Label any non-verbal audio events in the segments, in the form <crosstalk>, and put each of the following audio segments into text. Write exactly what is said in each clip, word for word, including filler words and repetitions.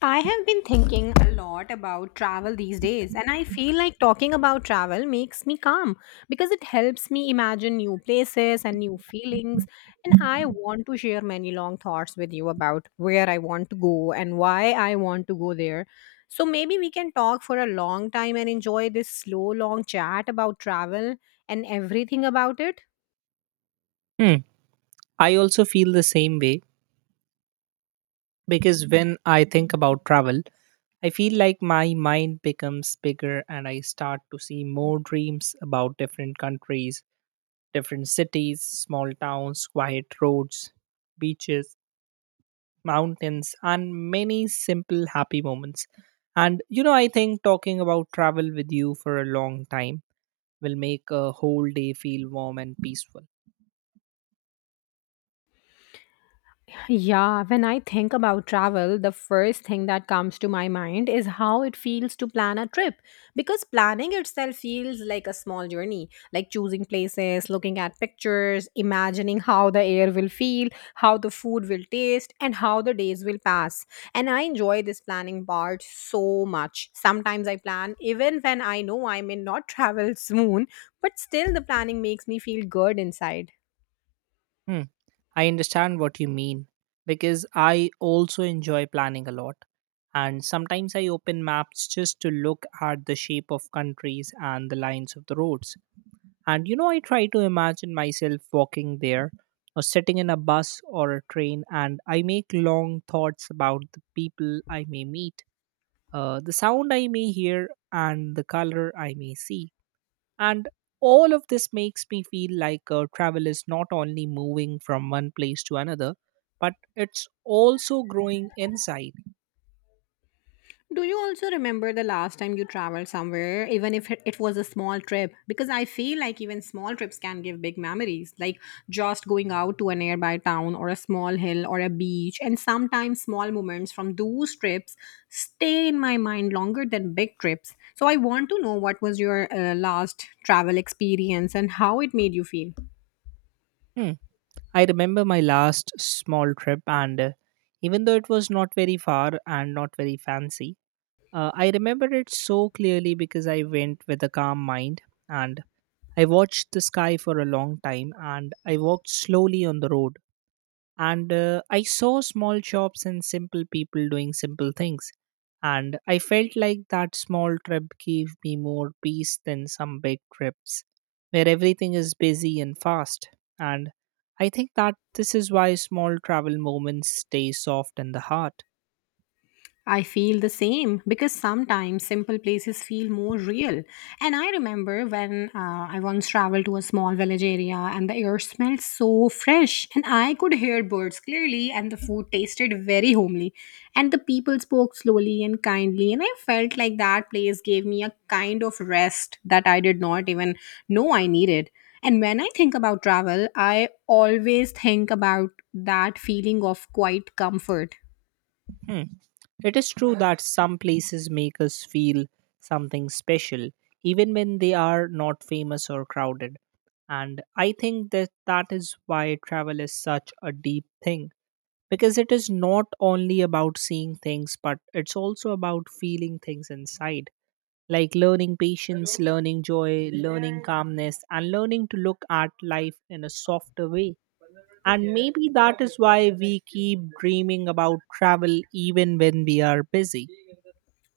I have been thinking a lot about travel these days, and I feel like talking about travel makes me calm because it helps me imagine new places and new feelings. And I want to share many long thoughts with you about where I want to go and why I want to go there. So maybe we can talk for a long time and enjoy this slow, long chat about travel and everything about it. Hmm. I also feel the same way because when I think about travel, I feel like my mind becomes bigger and I start to see more dreams about different countries, different cities, small towns, quiet roads, beaches, mountains, and many simple happy moments. And you know, I think talking about travel with you for a long time will make a whole day feel warm and peaceful. Yeah, when I think about travel, the first thing that comes to my mind is how it feels to plan a trip because planning itself feels like a small journey, like choosing places, looking at pictures, imagining how the air will feel, how the food will taste, and how the days will pass. And I enjoy this planning part so much. Sometimes I plan even when I know I may not <laughs> travel soon, but still the planning makes me feel good inside. Hmm. I understand what you mean because I also enjoy planning a lot. And sometimes I open maps just to look at the shape of countries and the lines of the roads. And you know, I try to imagine myself walking there or sitting in a bus or a train, and I make long thoughts about the people I may meet, uh, the sound I may hear, and the color I may see. And all of this makes me feel like uh, travel is not only moving from one place to another, but it's also growing inside. Do you also remember the last time you traveled somewhere, even if it it was a small trip? Because I feel like even small trips can give big memories, like just going out to a nearby town or a small hill or a beach. And sometimes small moments from those trips stay in my mind longer than big trips. So I want to know what was your uh, last travel experience and how it made you feel. Hmm. I remember my last small trip, and uh, even though it was not very far and not very fancy, uh, I remember it so clearly because I went with a calm mind and I watched the sky for a long time and I walked slowly on the road and uh, I saw small shops and simple people doing simple things and I felt like that small trip gave me more peace than some big trips where everything is busy and fast and I think that this is why small travel moments stay soft in the heart. I feel the same because sometimes simple places feel more real. And I remember when uh, I once traveled to a small village area and the air smelled so fresh, and I could hear birds clearly, and the food tasted very homely. And the people spoke slowly and kindly, and I felt like that place gave me a kind of rest that I did not even know I needed. And when I think about travel, I always think about that feeling of quiet comfort. Hmm. It is true that some places make us feel something special, even when they are not famous or crowded. And I think that that is why travel is such a deep thing, because it is not only about seeing things, but it's also about feeling things inside, like learning patience, learning joy, learning calmness, and learning to look at life in a softer way. And maybe that is why we keep dreaming about travel even when we are busy.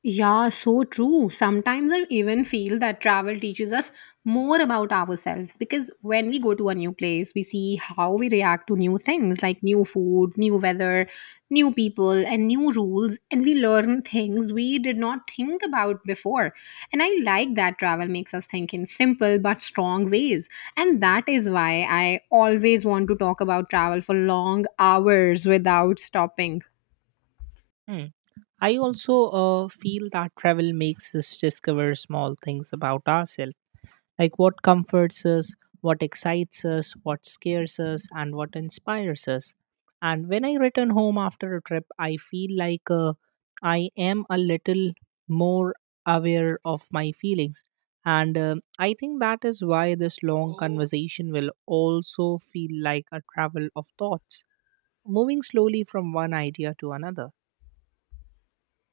Yeah, so true. Sometimes I even feel that travel teaches us more about ourselves because when we go to a new place, we see how we react to new things like new food, new weather, new people, and new rules. And we learn things we did not think about before. And I like that travel makes us think in simple but strong ways. And that is why I always want to talk about travel for long hours without stopping. Hmm. I also uh, feel that travel makes us discover small things about ourselves, like what comforts us, what excites us, what scares us, and what inspires us. And when I return home after a trip, I feel like uh, I am a little more aware of my feelings. And um I think that is why this long conversation will also feel like a travel of thoughts, moving slowly from one idea to another.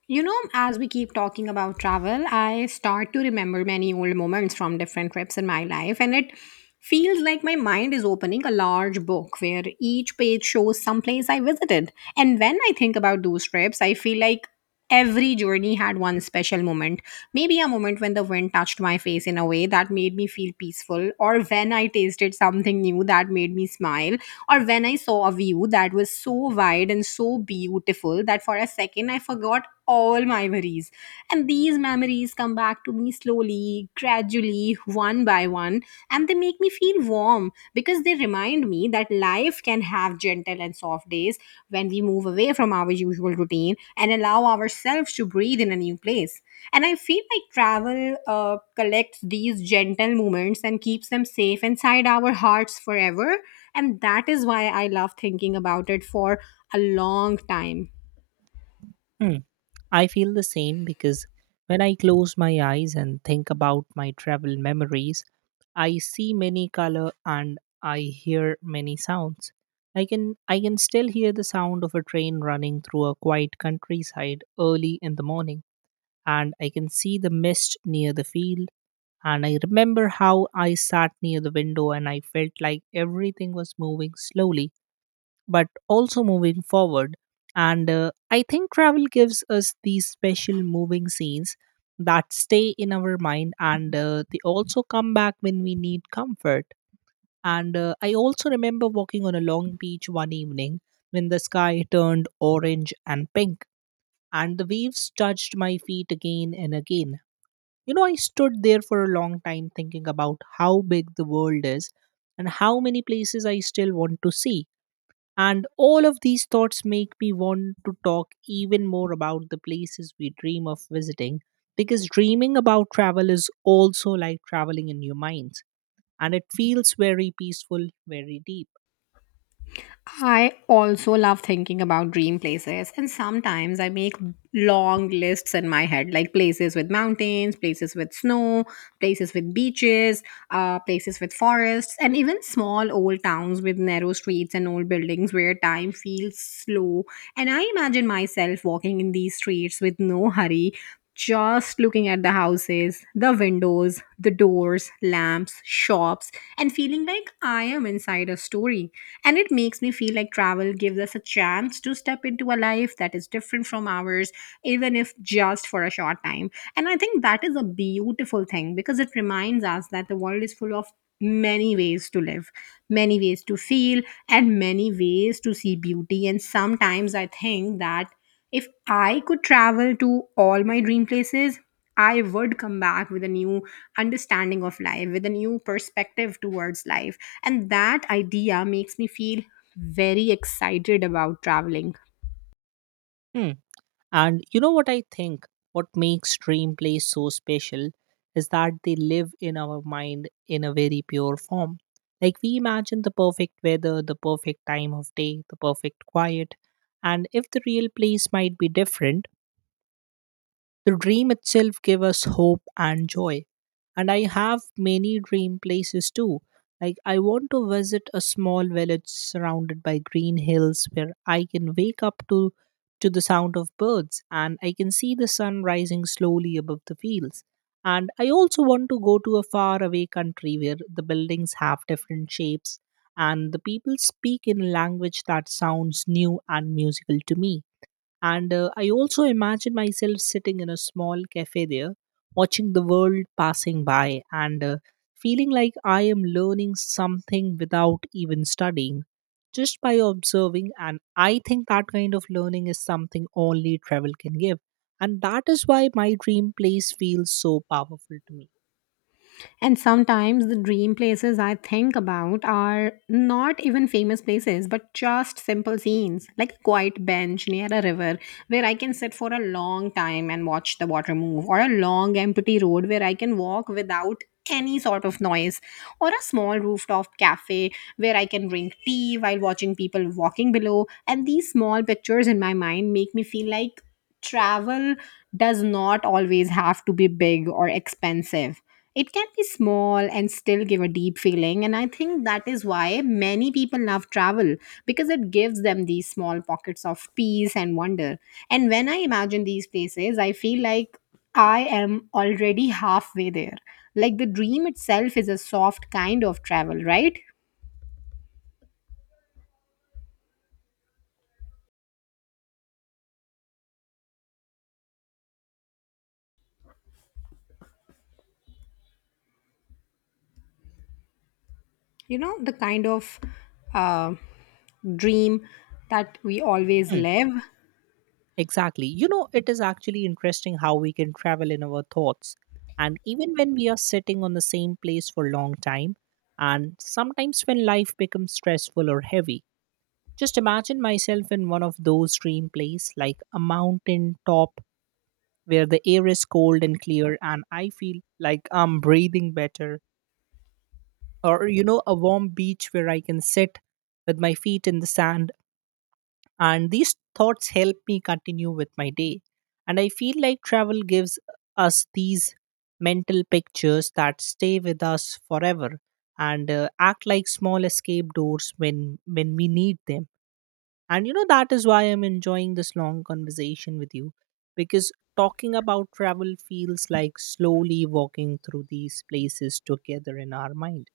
You know, as we keep talking about travel, I start to remember many old moments from different trips in my life, and it feels like my mind is opening a large book where each page shows some place I visited. And when I think about those trips, I feel like every journey had one special moment. Maybe a moment when the wind touched my face in a way that made me feel peaceful, or when I tasted something new that made me smile, or when I saw a view that was so wide and so beautiful that for a second I forgot all my worries. And these memories come back to me slowly, gradually, one by one, and they make me feel warm because they remind me that life can have gentle and soft days when we move away from our usual routine and allow ourselves to breathe in a new place. And I feel like travel uh, collects these gentle moments and keeps them safe inside our hearts forever. And that is why I love thinking about it for a long time. Hmm. I feel the same because when I close my eyes and think about my travel memories, I see many color and I hear many sounds. I can I can still hear the sound of a train running through a quiet countryside early in the morning and I can see the mist near the field and I remember how I sat near the window and I felt like everything was moving slowly but also moving forward. And uh, I think travel gives us these special moving scenes that stay in our mind and uh, they also come back when we need comfort. And uh, I also remember walking on a long beach one evening when the sky turned orange and pink and the waves touched my feet again and again. You know, I stood there for a long time thinking about how big the world is and how many places I still want to see. And all of these thoughts make me want to talk even more about the places we dream of visiting because dreaming about travel is also like traveling in your minds and it feels very peaceful, very deep. I also love thinking about dream places, and sometimes I make long lists in my head, like places with mountains, places with snow, places with beaches, uh, places with forests, and even small old towns with narrow streets and old buildings where time feels slow. And I imagine myself walking in these streets with no hurry, just looking at the houses, the windows, the doors, lamps, shops, and feeling like I am inside a story. And it makes me feel like travel gives us a chance to step into a life that is different from ours, even if just for a short time. And I think that is a beautiful thing because it reminds us that the world is full of many ways to live, many ways to feel, and many ways to see beauty. And sometimes I think that if I could travel to all my dream places, I would come back with a new understanding of life, with a new perspective towards life. And that idea makes me feel very excited about traveling. Hmm. And you know what I think? What makes dream place so special is that they live in our mind in a very pure form. Like we imagine the perfect weather, the perfect time of day, the perfect quiet, and if the real place might be different, the dream itself gave us hope and joy. And I have many dream places too. Like I want to visit a small village surrounded by green hills where I can wake up to to the sound of birds and I can see the sun rising slowly above the fields. And I also want to go to a far away country where the buildings have different shapes and the people speak in a language that sounds new and musical to me. And uh, I also imagine myself sitting in a small cafe there, watching the world passing by and uh, feeling like I am learning something without even studying, just by observing. And I think that kind of learning is something only travel can give. And that is why my dream place feels so powerful to me. And sometimes the dream places I think about are not even famous places, but just simple scenes, like a quiet bench near a river where I can sit for a long time and watch the water move, or a long empty road where I can walk without any sort of noise, or a small rooftop cafe where I can drink tea while watching people walking below. And these small pictures in my mind make me feel like travel does not always have to be big or expensive. It can be small and still give a deep feeling, and I think that is why many people love travel because it gives them these small pockets of peace and wonder. And when I imagine these places, I feel like I am already halfway there. Like the dream itself is a soft kind of travel, right? You know, the kind of uh, dream that we always Hmm. live. Exactly. You know, it is actually interesting how we can travel in our thoughts. And even when we are sitting on the same place for a long time, and sometimes when life becomes stressful or heavy, just imagine myself in one of those dream places, like a mountain top where the air is cold and clear, and I feel like I'm breathing better. Or, you know, a warm beach where I can sit with my feet in the sand and these thoughts help me continue with my day and I feel like travel gives us these mental pictures that stay with us forever and uh, act like small escape doors when when we need them and you know, that is why I'm enjoying this long conversation with you because talking about travel feels like slowly walking through these places together in our mind.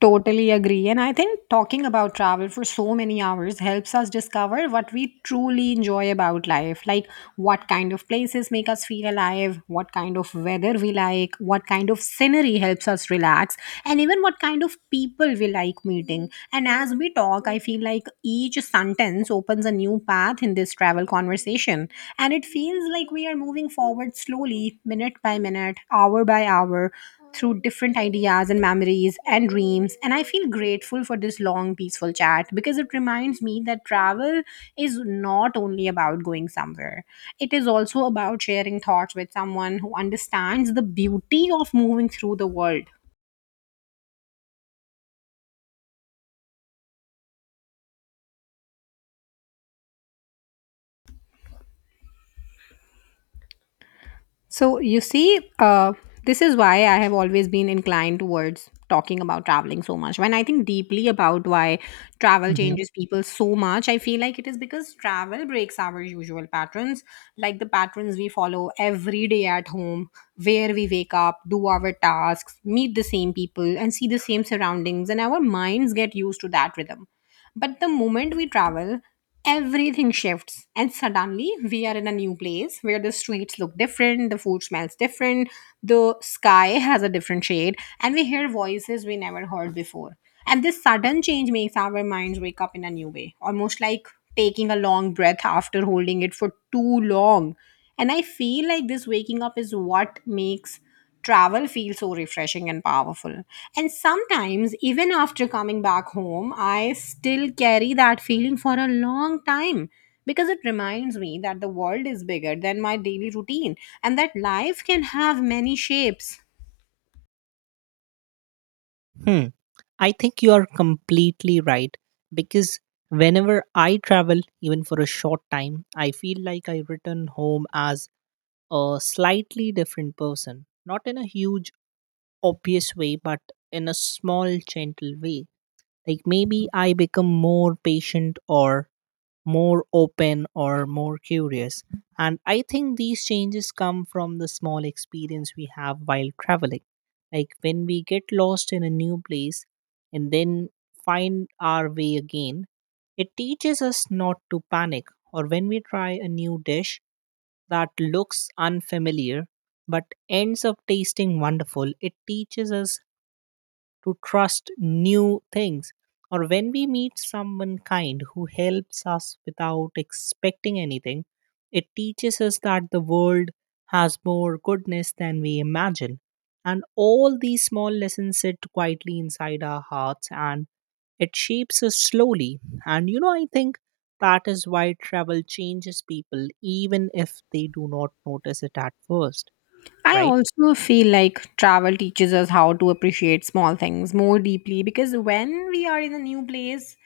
Totally agree. And I think talking about travel for so many hours helps us discover what we truly enjoy about life. Like what kind of places make us feel alive, what kind of weather we like, what kind of scenery helps us relax, and even what kind of people we like meeting. And as we talk, I feel like each sentence opens a new path in this travel conversation. And it feels like we are moving forward slowly, minute by minute, hour by hour, through different ideas and memories and dreams. And I feel grateful for this long, peaceful chat because it reminds me that travel is not only about going somewhere, it is also about sharing thoughts with someone who understands the beauty of moving through the world. So, you see, uh, this is why I have always been inclined towards talking about traveling so much. When I think deeply about why travel Mhm. changes people so much, I feel like it is because travel breaks our usual patterns, like the patterns we follow every day at home, where we wake up, do our tasks, meet the same people, and see the same surroundings. And our minds get used to that rhythm. But the moment we travel, everything shifts. And suddenly we are in a new place where the streets look different, the food smells different, the sky has a different shade, and we hear voices we never heard before. And this sudden change makes our minds wake up in a new way, almost like taking a long breath after holding it for too long. And I feel like this waking up is what makes travel feel so refreshing and powerful. And sometimes, even after coming back home, I still carry that feeling for a long time because it reminds me that the world is bigger than my daily routine and that life can have many shapes. Hmm. I think you are completely right because whenever I travel, even for a short time, I feel like I return home as a slightly different person. Not in a huge, obvious way, but in a small, gentle way. Like maybe I become more patient or more open or more curious. And I think these changes come from the small experience we have while traveling. Like when we get lost in a new place and then find our way again, it teaches us not to panic. Or when we try a new dish that looks unfamiliar but ends up tasting wonderful, it teaches us to trust new things, or when we meet someone kind who helps us without expecting anything, it teaches us that the world has more goodness than we imagine, and all these small lessons sit quietly inside our hearts and it shapes us slowly. And you know, I think that is why travel changes people even if they do not notice it at first. I Right. also feel like travel teaches us how to appreciate small things more deeply because when we are in a new place,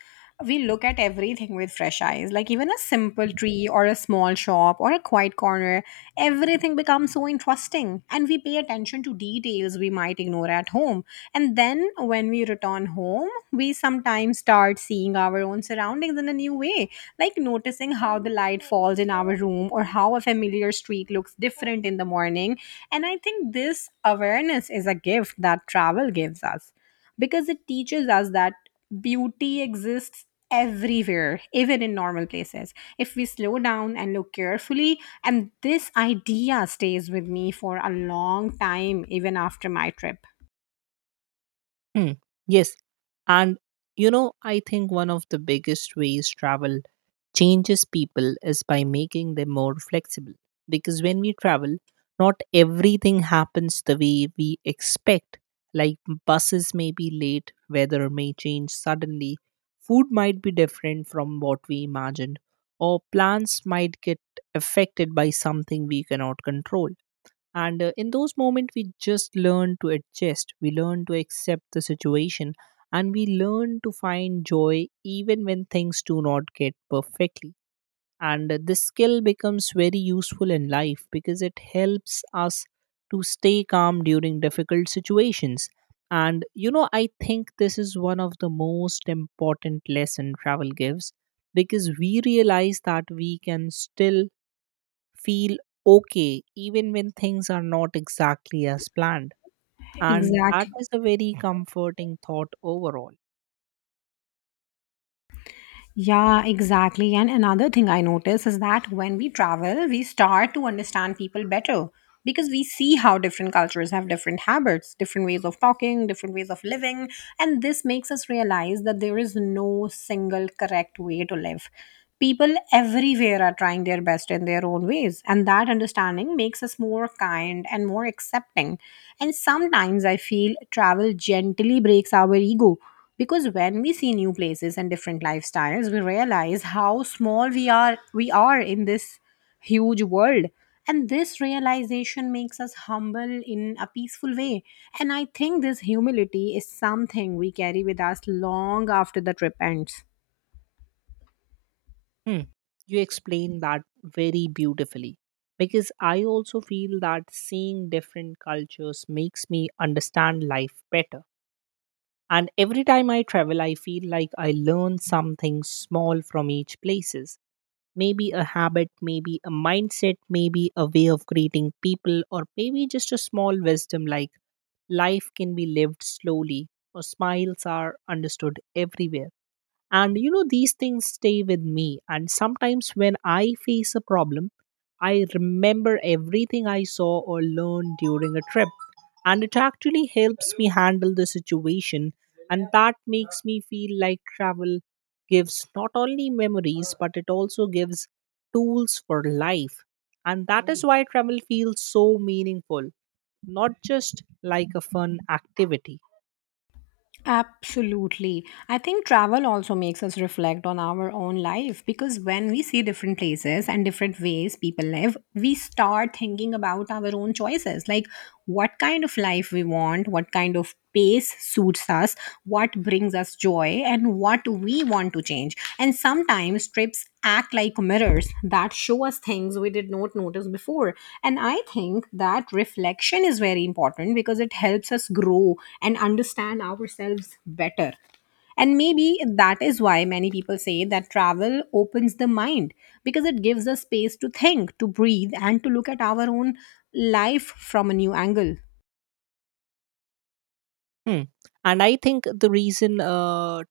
we look at everything with fresh eyes. Like even a simple tree or a small shop or a quiet corner, everything becomes so interesting and we pay attention to details we might ignore at home. And then when we return home we sometimes start seeing our own surroundings in a new way, like noticing how the light falls in our room or how a familiar street looks different in the morning. And I think this awareness is a gift that travel gives us because it teaches us that beauty exists everywhere, even in normal places, if we slow down and look carefully. And this idea stays with me for a long time even after my trip. Hmm. Yes. And you know, I think one of the biggest ways travel changes people is by making them more flexible. Because when we travel, not everything happens the way we expect. Like buses may be late, weather may change suddenly, food might be different from what we imagined, or plans might get affected by something we cannot control, and uh, in those moments we just learn to adjust, we learn to accept the situation and we learn to find joy even when things do not get perfectly. And uh, this skill becomes very useful in life because it helps us to stay calm during difficult situations. And you know, I think this is one of the most important lesson travel gives, because we realize that we can still feel okay even when things are not exactly as planned. And that Exactly. is a very comforting thought overall. Yeah, exactly. And another thing I notice is that when we travel, we start to understand people better because we see how different cultures have different habits, different ways of talking, different ways of living. And this makes us realize that there is no single correct way to live. People everywhere are trying their best in their own ways. And that understanding makes us more kind and more accepting. And sometimes I feel travel gently breaks our ego because when we see new places and different lifestyles we realize how small we are we are in this huge world. And this realization makes us humble in a peaceful way. And I think this humility is something we carry with us long after the trip ends. Hmm. You explain that very beautifully because I also feel that seeing different cultures makes me understand life better. And every time I travel, I feel like I learn something small from each places, maybe a habit, maybe a mindset, maybe a way of greeting people, or maybe just a small wisdom like life can be lived slowly or smiles are understood everywhere. And you know, these things stay with me. And sometimes when I face a problem, I remember everything I saw or learned during a trip. And it actually helps me handle the situation. And that makes me feel like travel gives not only memories, but it also gives tools for life. And that is why travel feels so meaningful, not just like a fun activity. Absolutely. I think travel also makes us reflect on our own life because when we see different places and different ways people live, we start thinking about our own choices, like what kind of life we want, what kind of pace suits us, what what brings us joy and what we want to change. And sometimes trips act like mirrors that show us things we did not notice before. And I think that reflection is very important because it helps us grow and understand ourselves better. And maybe that is why many people say that travel opens the mind because it gives us space to think, to breathe, and to look at our own life from a new angle. Hmm. And I think the reason uh,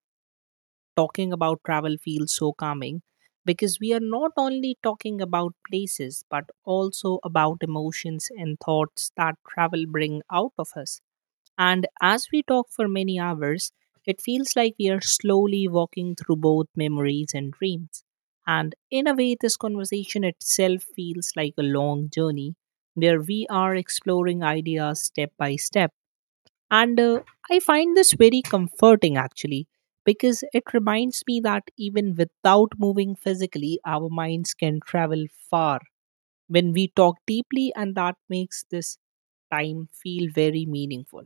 talking about travel feels so calming because we are not only talking about places but also about emotions and thoughts that travel bring out of us. And as we talk for many hours, it feels like we are slowly walking through both memories and dreams. And in a way, this conversation itself feels like a long journey where we are exploring ideas step by step and uh, I find this very comforting actually, because it reminds me that even without moving physically, our minds can travel far when we talk deeply, and that makes this time feel very meaningful.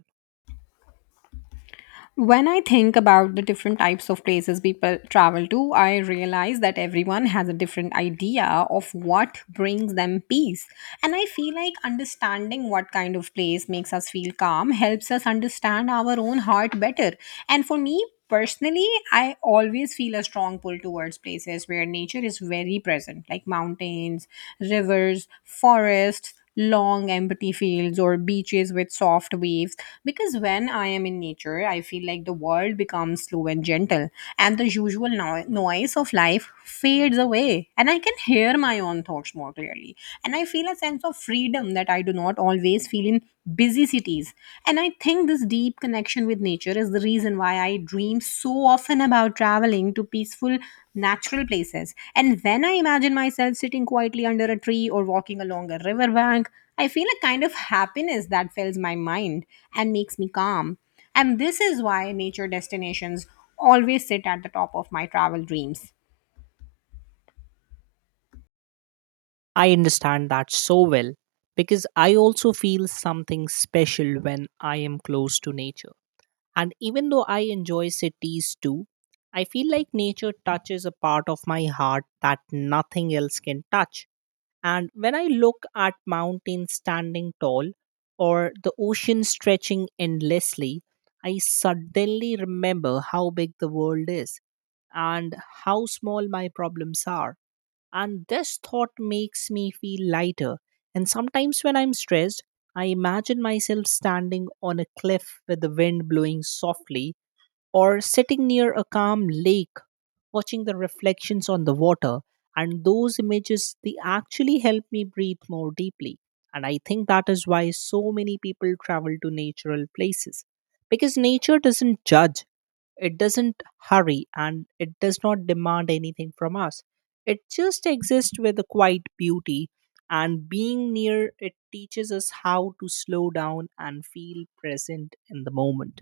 When I think about the different types of places people travel to, I realize that everyone has a different idea of what brings them peace. And I feel like understanding what kind of place makes us feel calm helps us understand our own heart better. And for me personally, I always feel a strong pull towards places where nature is very present, like mountains, rivers, forests, long empty fields, or beaches with soft waves, because when I am in nature, I feel like the world becomes slow and gentle, and the usual no- noise of life fades away, and I can hear my own thoughts more clearly, and I feel a sense of freedom that I do not always feel in busy cities. And I think this deep connection connection with nature is the reason why I dream so often about traveling to peaceful, natural places. And when I imagine myself sitting quietly under a tree or walking along a riverbank, I feel a kind of happiness that fills my mind and makes me calm. And this is why nature destinations always sit at the top of my travel dreams. I understand that so well because I also feel something special when I am close to nature. And even though I enjoy cities too, I feel like nature touches a part of my heart that nothing else can touch. And when I look at mountains standing tall or the ocean stretching endlessly, I suddenly remember how big the world is and how small my problems are. And this thought makes me feel lighter. And sometimes when I'm stressed, I imagine myself standing on a cliff with the wind blowing softly or sitting near a calm lake watching the reflections on the water. And those images, they actually help me breathe more deeply. And I think that is why so many people travel to natural places, because nature doesn't judge, it doesn't hurry, and it does not demand anything from us. It just exists with a quiet beauty, and being near it teaches us how to slow down and feel present in the moment.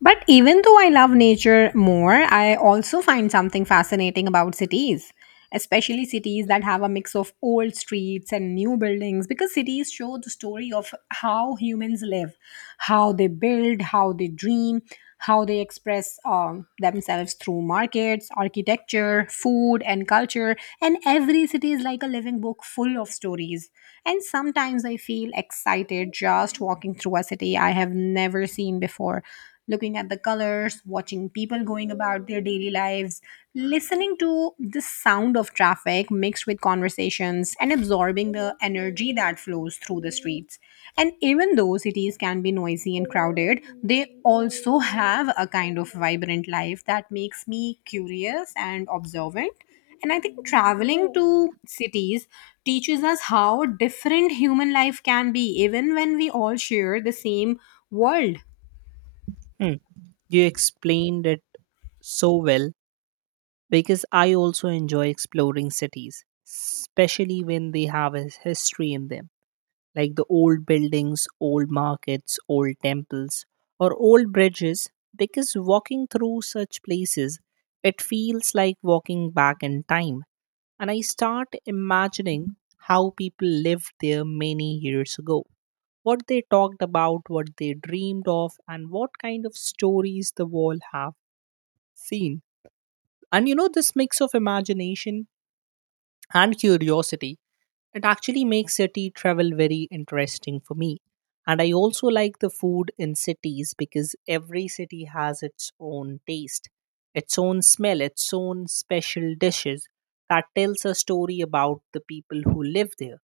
But even though I love nature more, I also find something fascinating about cities, especially cities that have a mix of old streets and new buildings, because cities show the story of how humans live, how they build, how they dream, how they express um, themselves through markets, architecture, food, and culture. And every city is like a living book full of stories. And sometimes I feel excited just walking through a city I have never seen before, looking at the colors, watching people going about their daily lives, listening to the sound of traffic mixed with conversations, and absorbing the energy that flows through the streets. And even though cities can be noisy and crowded, they also have a kind of vibrant life that makes me curious and observant. And I think traveling to cities teaches us how different human life can be, even when we all share the same world. Hmm. You explained it so well, because I also enjoy exploring cities, especially when they have a history in them, like the old buildings, old markets, old temples, or old bridges. Because walking through such places, it feels like walking back in time, and I start imagining how people lived there many years ago. What they talked about, what they dreamed of, and what kind of stories the wall have seen. And you know, this mix of imagination and curiosity, it actually makes city travel very interesting for me. And I also like the food in cities, because every city has its own taste, its own smell, its own special dishes that tells a story about the people who live there.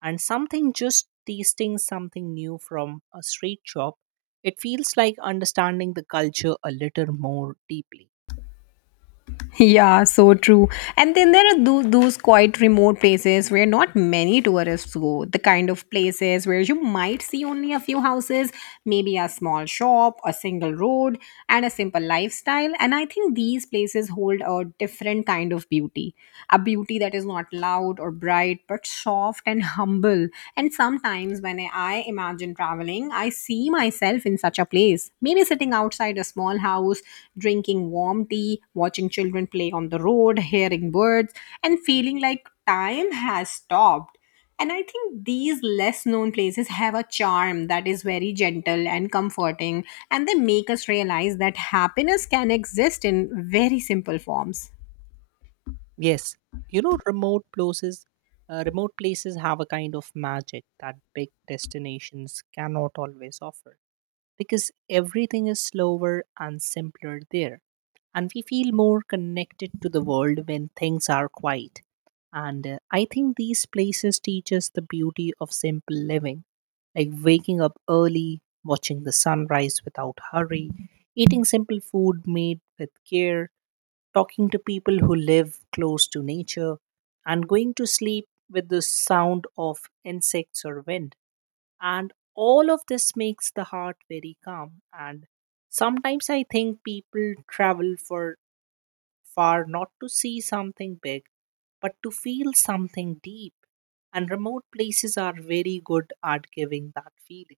And something just tasting something new from a street shop, it feels like understanding the culture a little more deeply. Yeah, so true. And then there are tho- those quite remote places where not many tourists go. The kind of places where you might see only a few houses, maybe a small shop, a single road, and a simple lifestyle. And I think these places hold a different kind of beauty, a beauty that is not loud or bright, but soft and humble. And sometimes when I imagine traveling, I see myself in such a place. Maybe sitting outside a small house, drinking warm tea, watching children play on the road, hearing birds, and feeling like time has stopped. And I think these less known places have a charm that is very gentle and comforting, and they make us realize that happiness can exist in very simple forms. Yes, you know, remote places, uh, remote places have a kind of magic that big destinations cannot always offer, because everything is slower and simpler there, and we feel more connected to the world when things are quiet. And uh, I think these places teach us the beauty of simple living, like waking up early, watching the sunrise without hurry, eating simple food made with care, talking to people who live close to nature, and going to sleep with the sound of insects or wind. And all of this makes the heart very calm. And sometimes I think people travel for far not to see something big, but to feel something deep. And remote places are very good at giving that feeling.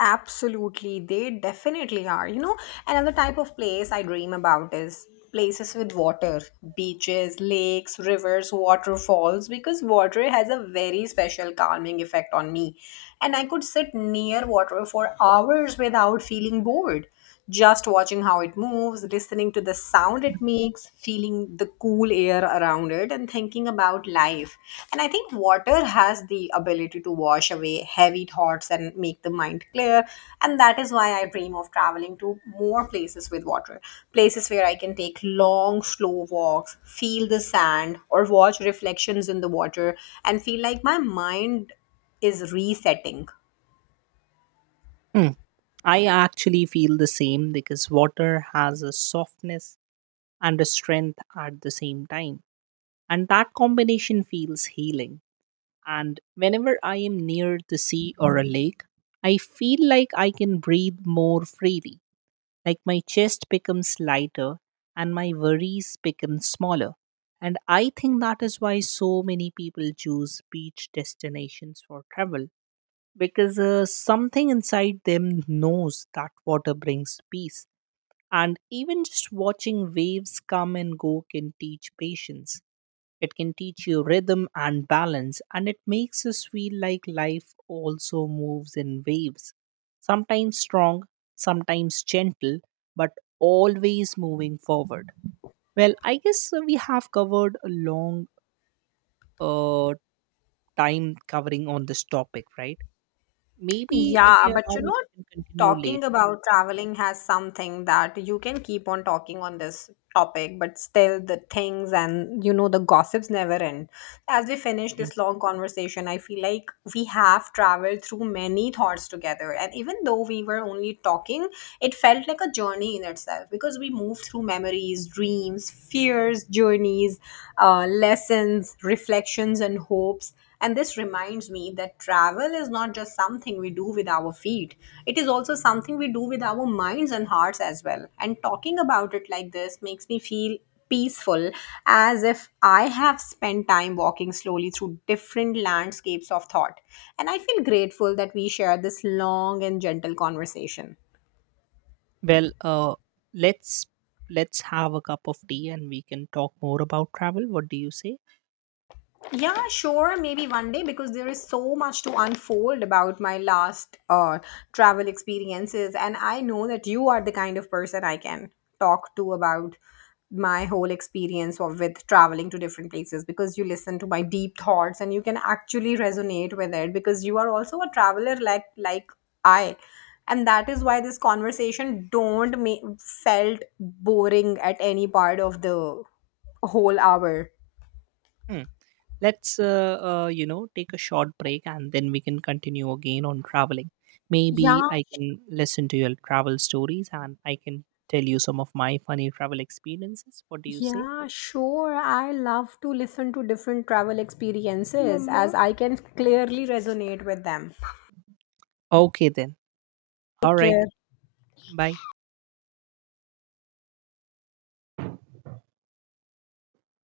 Absolutely, they definitely are. You know, another type of place I dream about is places with water, beaches, lakes, rivers, waterfalls, because water has a very special calming effect on me. And I could sit near water for hours without feeling bored, just watching how it moves, listening to the sound it makes, feeling the cool air around it, and thinking about life. And I think water has the ability to wash away heavy thoughts and make the mind clear. And that is why I dream of traveling to more places with water, places where I can take long, slow walks, feel the sand, or watch reflections in the water and feel like my mind is resetting. Hmm. I actually feel the same, because water has a softness and a strength at the same time. And that combination feels healing. And whenever I am near the sea or a lake, I feel like I can breathe more freely. Like my chest becomes lighter and my worries become smaller. And I think that is why so many people choose beach destinations for travel, because uh, something inside them knows that water brings peace. And even just watching waves come and go can teach patience. It can teach you rhythm and balance, and it makes us feel like life also moves in waves. Sometimes strong, sometimes gentle, but always moving forward. Well, I guess uh, we have covered a long uh, time covering on this topic, right? Maybe if Yeah, you but allow you me, know, we can continue talking later. about traveling has something that you can keep on talking on this topic, but still the things and, you know, the gossips never end. As we finish Mm. this long conversation, I feel like we have traveled through many thoughts together. And even though we were only talking, it felt like a journey in itself because we moved through memories, dreams, fears, journeys, uh, lessons, reflections, and hopes. And this reminds me that travel is not just something we do with our feet, it is also something we do with our minds and hearts as well. And talking about it like this makes me feel peaceful, as if I have spent time walking slowly through different landscapes of thought. And I feel grateful that we shared this long and gentle conversation. Well, uh, let's let's have a cup of tea and we can talk more about travel. What do you say? Yeah, sure. Maybe one day, because there is so much to unfold about my last uh, travel experiences. And I know that you are the kind of person I can talk to about my whole experience of with traveling to different places, because you listen to my deep thoughts and you can actually resonate with it because you are also a traveler, like like I, and that is why this conversation don't make felt boring at any part of the whole hour. Hmm. Let's, uh, uh, you know, take a short break and then we can continue again on traveling. Maybe Yeah. I can listen to your travel stories and I can tell you some of my funny travel experiences. What do you say? Yeah, sure. I love to listen to different travel experiences. Mhm. As I can clearly resonate with them. Okay, then. All Take right. care. Bye.